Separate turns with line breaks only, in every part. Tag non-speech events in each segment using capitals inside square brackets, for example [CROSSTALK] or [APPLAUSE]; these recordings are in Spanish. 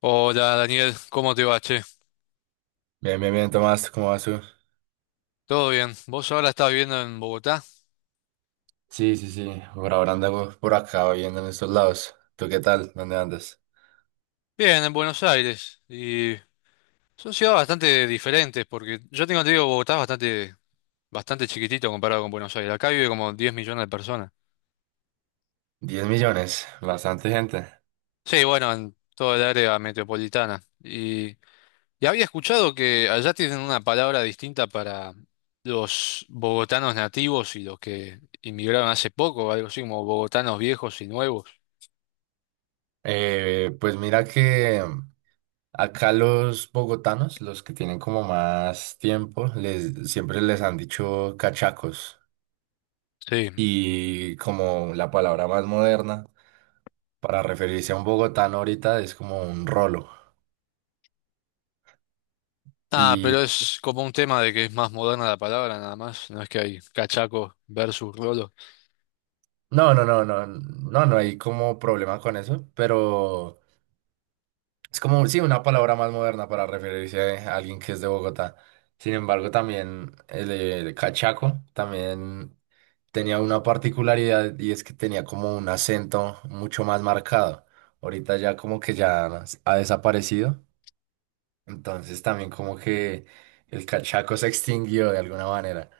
Hola Daniel, ¿cómo te va, che?
Bien, bien, bien, Tomás, ¿cómo vas tú?
¿Todo bien? ¿Vos ahora estás viviendo en Bogotá?
Sí, sí, sí, por ahora ando por acá viviendo en estos lados. ¿Tú qué tal? ¿Dónde andas?
Bien, en Buenos Aires. Y son ciudades bastante diferentes, porque yo tengo entendido que Bogotá es bastante chiquitito comparado con Buenos Aires. Acá vive como 10 millones de personas.
10 millones, bastante gente.
Sí, bueno, en toda el área metropolitana. Y había escuchado que allá tienen una palabra distinta para los bogotanos nativos y los que inmigraron hace poco, algo así como bogotanos viejos y nuevos.
Pues mira que acá los bogotanos, los que tienen como más tiempo, siempre les han dicho cachacos.
Sí.
Y como la palabra más moderna para referirse a un bogotano ahorita es como un rolo.
Ah, pero
Y
es como un tema de que es más moderna la palabra nada más, no es que hay cachaco versus rolo.
no, no, no, no, no, no hay como problema con eso, pero. Es como, sí, una palabra más moderna para referirse a alguien que es de Bogotá. Sin embargo, también el cachaco también tenía una particularidad, y es que tenía como un acento mucho más marcado. Ahorita ya como que ya ha desaparecido. Entonces también como que el cachaco se extinguió de alguna manera.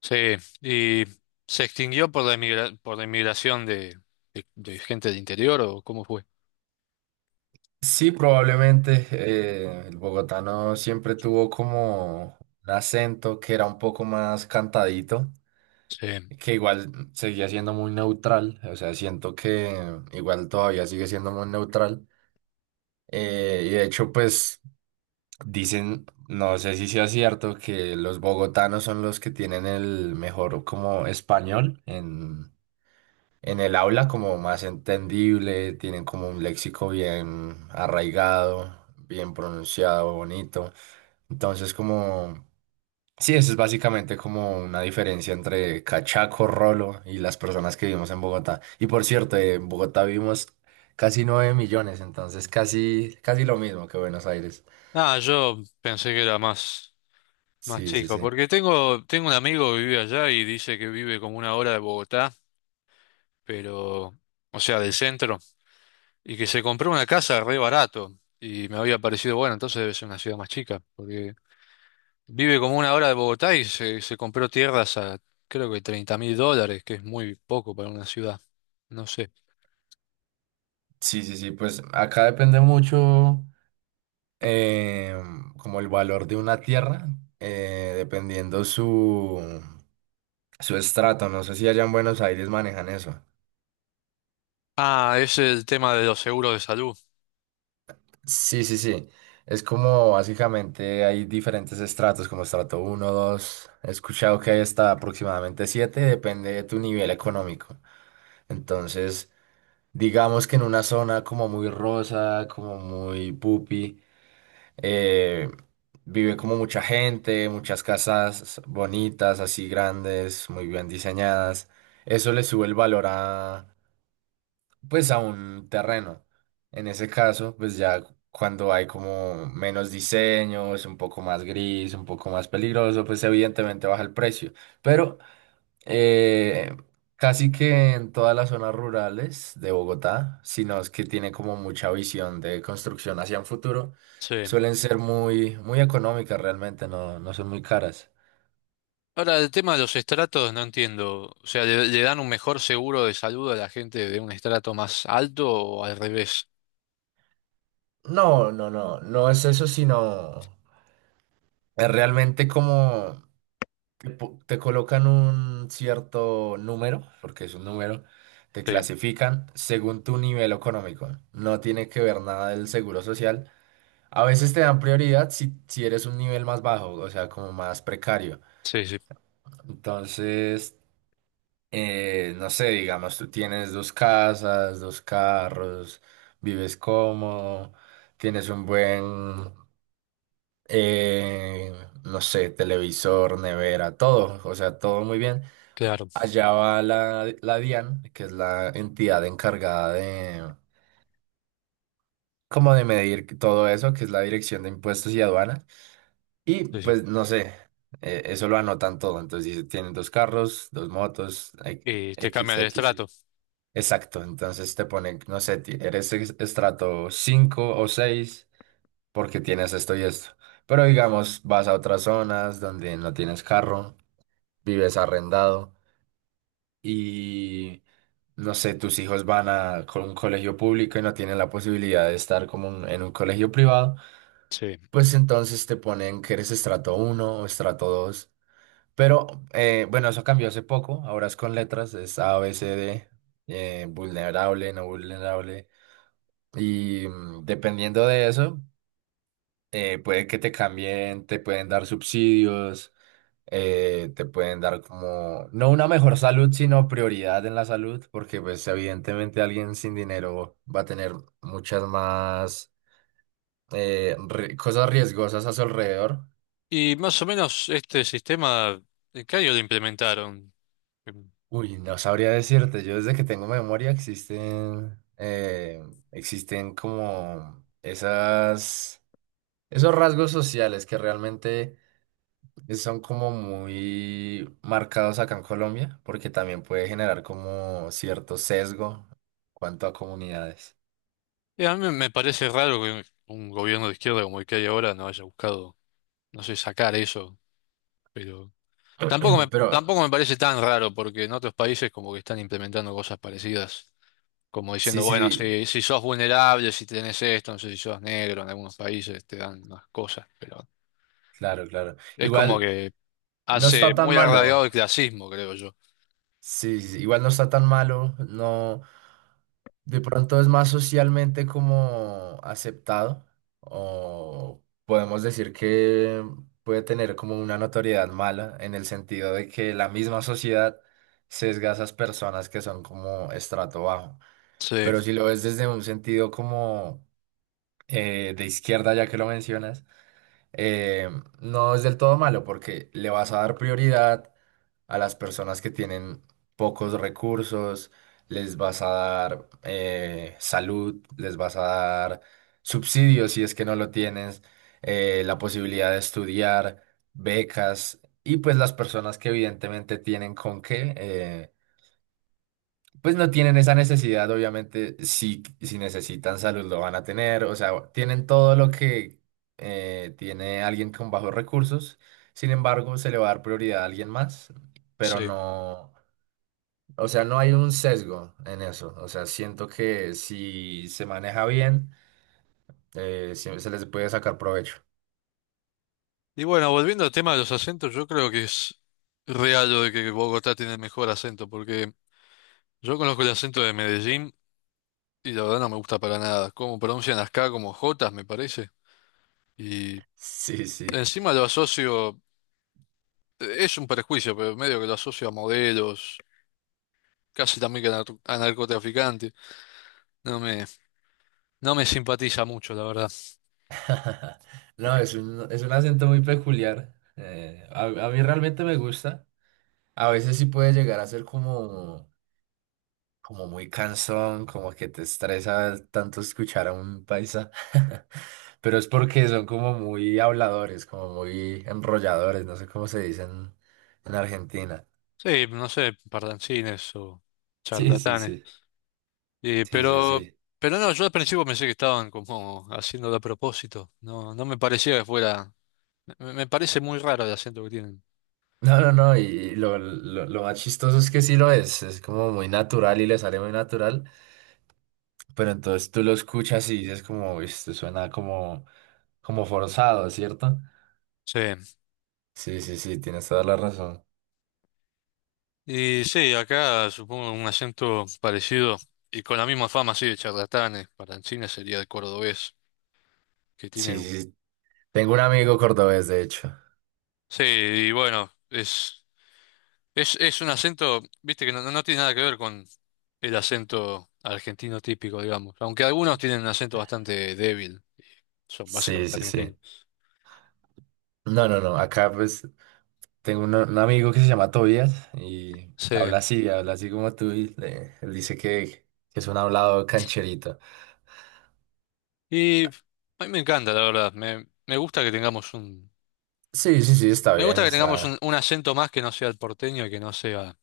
Sí, y se extinguió por la por la inmigración de gente del interior o cómo fue.
Sí, probablemente el bogotano siempre tuvo como un acento que era un poco más cantadito,
Sí.
que igual seguía siendo muy neutral. O sea, siento que igual todavía sigue siendo muy neutral, y de hecho, pues dicen, no sé si sea cierto, que los bogotanos son los que tienen el mejor como español en el aula, como más entendible, tienen como un léxico bien arraigado, bien pronunciado, bonito. Entonces. Sí, eso es básicamente como una diferencia entre cachaco, rolo y las personas que vivimos en Bogotá. Y por cierto, en Bogotá vivimos casi 9 millones, entonces casi, casi lo mismo que Buenos Aires.
Ah, yo pensé que era más, más
Sí, sí,
chico,
sí.
porque tengo un amigo que vive allá y dice que vive como una hora de Bogotá, pero, o sea, del centro, y que se compró una casa re barato y me había parecido, bueno, entonces debe ser una ciudad más chica, porque vive como una hora de Bogotá y se compró tierras a creo que $30.000, que es muy poco para una ciudad. No sé.
Sí, sí, sí, pues acá depende mucho, eh, como el valor de una tierra, dependiendo su estrato. No sé si allá en Buenos Aires manejan eso.
Ah, es el tema de los seguros de salud.
Sí, sí, sí. Es como básicamente hay diferentes estratos, como estrato uno, dos. He escuchado que hay hasta aproximadamente siete, depende de tu nivel económico. Entonces, digamos que en una zona como muy rosa, como muy pupi, eh, vive como mucha gente, muchas casas bonitas, así grandes, muy bien diseñadas. Eso le sube el valor a, pues, a un terreno. En ese caso, pues ya cuando hay como menos diseños, un poco más gris, un poco más peligroso, pues evidentemente baja el precio. Pero eh, casi que en todas las zonas rurales de Bogotá, sino es que tiene como mucha visión de construcción hacia un futuro,
Sí.
suelen ser muy, muy económicas realmente, no son muy caras.
Ahora, el tema de los estratos no entiendo. O sea, ¿le dan un mejor seguro de salud a la gente de un estrato más alto o al revés?
No, no, no, no es eso, sino es realmente como te colocan un cierto número, porque es un número, te
Sí,
clasifican según tu nivel económico. No tiene que ver nada del seguro social. A veces te dan prioridad si eres un nivel más bajo, o sea, como más precario.
sí, sí,
Entonces, no sé, digamos, tú tienes dos casas, dos carros, vives cómodo, tienes un buen, eh, no sé, televisor, nevera, todo, o sea, todo muy bien.
claro.
Allá va la DIAN, que es la entidad encargada de, como, de medir todo eso, que es la Dirección de Impuestos y Aduanas. Y
Sí, sí.
pues no sé, eso lo anotan todo. Entonces dice, tienen dos carros, dos motos,
Y te
X,
cambian el
X. Y".
estrato.
Exacto, entonces te ponen, no sé, eres estrato 5 o seis, porque tienes esto y esto. Pero digamos, vas a otras zonas donde no tienes carro, vives arrendado. Y no sé, tus hijos van a un colegio público y no tienen la posibilidad de estar como en un colegio privado,
Sí.
pues entonces te ponen que eres estrato uno o estrato dos. Pero, bueno, eso cambió hace poco, ahora es con letras, es A, B, C, D, vulnerable, no vulnerable. Y, dependiendo de eso, puede que te cambien, te pueden dar subsidios, te pueden dar como, no una mejor salud, sino prioridad en la salud, porque pues evidentemente alguien sin dinero va a tener muchas más, cosas riesgosas a su alrededor.
Y más o menos este sistema, ¿en qué año lo implementaron?
Uy, no sabría decirte, yo desde que tengo memoria existen, existen como esos rasgos sociales que realmente son como muy marcados acá en Colombia, porque también puede generar como cierto sesgo en cuanto a comunidades.
Y a mí me parece raro que un gobierno de izquierda como el que hay ahora no haya buscado, no sé, sacar eso, pero
[CLEARS THROAT] Pero
tampoco me parece tan raro porque en otros países como que están implementando cosas parecidas, como diciendo,
sí, sí,
bueno,
sí,
si, si sos vulnerable, si tenés esto, no sé si sos negro, en algunos países te dan unas cosas, pero
claro, claro.
es como
Igual
que
no
hace
está tan
muy
malo.
arraigado el clasismo, creo yo.
Sí, sí, sí, igual no está tan malo, no, de pronto es más socialmente como aceptado, o podemos decir que puede tener como una notoriedad mala en el sentido de que la misma sociedad sesga a esas personas que son como estrato bajo.
Sí,
Pero si lo ves desde un sentido como, de izquierda, ya que lo mencionas, eh, no es del todo malo porque le vas a dar prioridad a las personas que tienen pocos recursos, les vas a dar, salud, les vas a dar subsidios si es que no lo tienes, la posibilidad de estudiar, becas, y pues las personas que evidentemente tienen con qué, pues no tienen esa necesidad, obviamente, si necesitan salud lo van a tener, o sea, tienen todo lo que, tiene alguien con bajos recursos. Sin embargo, se le va a dar prioridad a alguien más, pero
sí.
no, o sea, no hay un sesgo en eso. O sea, siento que si se maneja bien, siempre se les puede sacar provecho.
Y bueno, volviendo al tema de los acentos, yo creo que es real lo de que Bogotá tiene el mejor acento, porque yo conozco el acento de Medellín y la verdad no me gusta para nada. Cómo pronuncian las K como Jotas, me parece. Y
Sí, sí.
encima lo asocio, es un prejuicio, pero medio que lo asocio a modelos, casi también que a a narcotraficantes. No me, no me simpatiza mucho, la verdad.
[LAUGHS] No, es un acento muy peculiar. A mí realmente me gusta. A veces sí puede llegar a ser como, muy cansón, como que te estresa tanto escuchar a un paisa. [LAUGHS] Pero es porque son como muy habladores, como muy enrolladores, no sé cómo se dicen en Argentina.
Sí, no sé, pardancines o
Sí, sí,
charlatanes.
sí.
Y,
Sí, sí,
pero,
sí.
pero no, yo al principio pensé que estaban como haciéndolo a propósito. No, no me parecía que fuera, me parece muy raro el acento que tienen.
No, no, no, y lo más chistoso es que sí lo es como muy natural y le sale muy natural, pero entonces tú lo escuchas y dices como, "Uy, esto suena como, forzado, ¿cierto?
Sí.
Sí, sí, sí, tienes toda la razón.
Y sí, acá supongo un acento parecido y con la misma fama, sí, de charlatanes. Para el cine sería el cordobés, que tiene
Sí,
un-
sí, sí. Tengo un amigo cordobés, de hecho.
Sí, y bueno, es un acento, viste, que no, no tiene nada que ver con el acento argentino típico, digamos. Aunque algunos tienen un acento bastante débil, son
Sí,
básicamente
sí, sí.
argentinos.
No, no, no, acá pues tengo un amigo que se llama Tobias y
Sí,
habla así como tú, y él dice que, es un hablado cancherito.
y a mí me encanta, la verdad. Me gusta que tengamos un...
Sí, sí, sí, está
Me
bien,
gusta que tengamos
está.
un acento más que no sea el porteño y que no sea...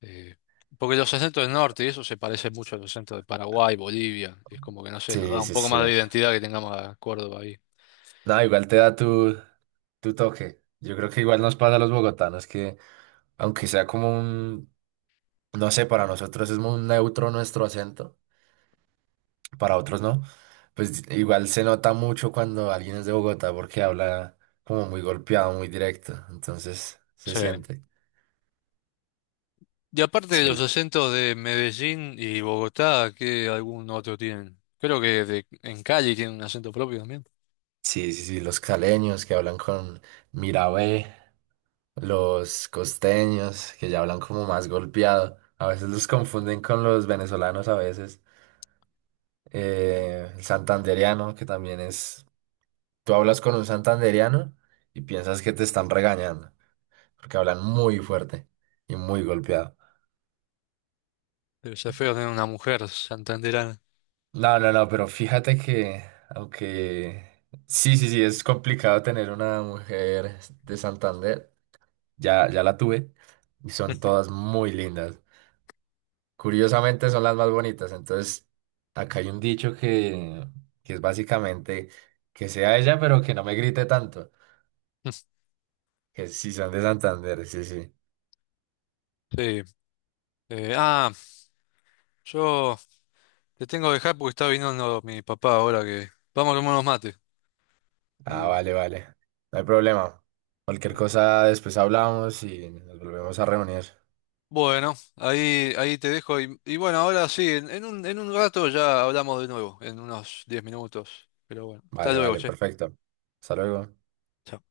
Eh, porque los acentos del norte y eso se parece mucho a los acentos de Paraguay, Bolivia. Y es como que, no sé, nos
Sí,
da un
sí,
poco más
sí.
de identidad que tengamos a Córdoba ahí.
No, igual te da tu toque. Yo creo que igual nos pasa a los bogotanos que, aunque sea como un, no sé, para nosotros es muy neutro nuestro acento, para otros no, pues igual se nota mucho cuando alguien es de Bogotá porque habla como muy golpeado, muy directo. Entonces se
Sí.
siente.
Y aparte de los
Sí,
acentos de Medellín y Bogotá, ¿qué algún otro tienen? Creo que en Cali tienen un acento propio también.
sí, sí, sí. Los caleños que hablan con Mirabé, los costeños que ya hablan como más golpeado. A veces los confunden con los venezolanos a veces. El santandereano, que también es, tú hablas con un santandereano y piensas que te están regañando, porque hablan muy fuerte y muy golpeado.
Debe ser feo tener una mujer santanderana.
No, no, no, pero fíjate que, aunque sí, sí, sí, es complicado tener una mujer de Santander, ya, ya la tuve y son todas muy lindas. Curiosamente son las más bonitas, entonces acá hay un dicho que, es básicamente que sea ella, pero que no me grite tanto.
[LAUGHS]
Que sí, son de Santander, sí, sí.
Sí. Eh, ah, yo te tengo que dejar porque está viniendo mi papá ahora que... Vamos a tomar unos mates.
Ah,
Sí.
vale, vale. No hay problema. Cualquier cosa después hablamos y nos volvemos a reunir.
Bueno, ahí te dejo. Y bueno, ahora sí, en un rato ya hablamos de nuevo, en unos 10 minutos. Pero bueno, hasta
Vale,
luego,
vale,
che.
perfecto. Hasta luego.
Chao.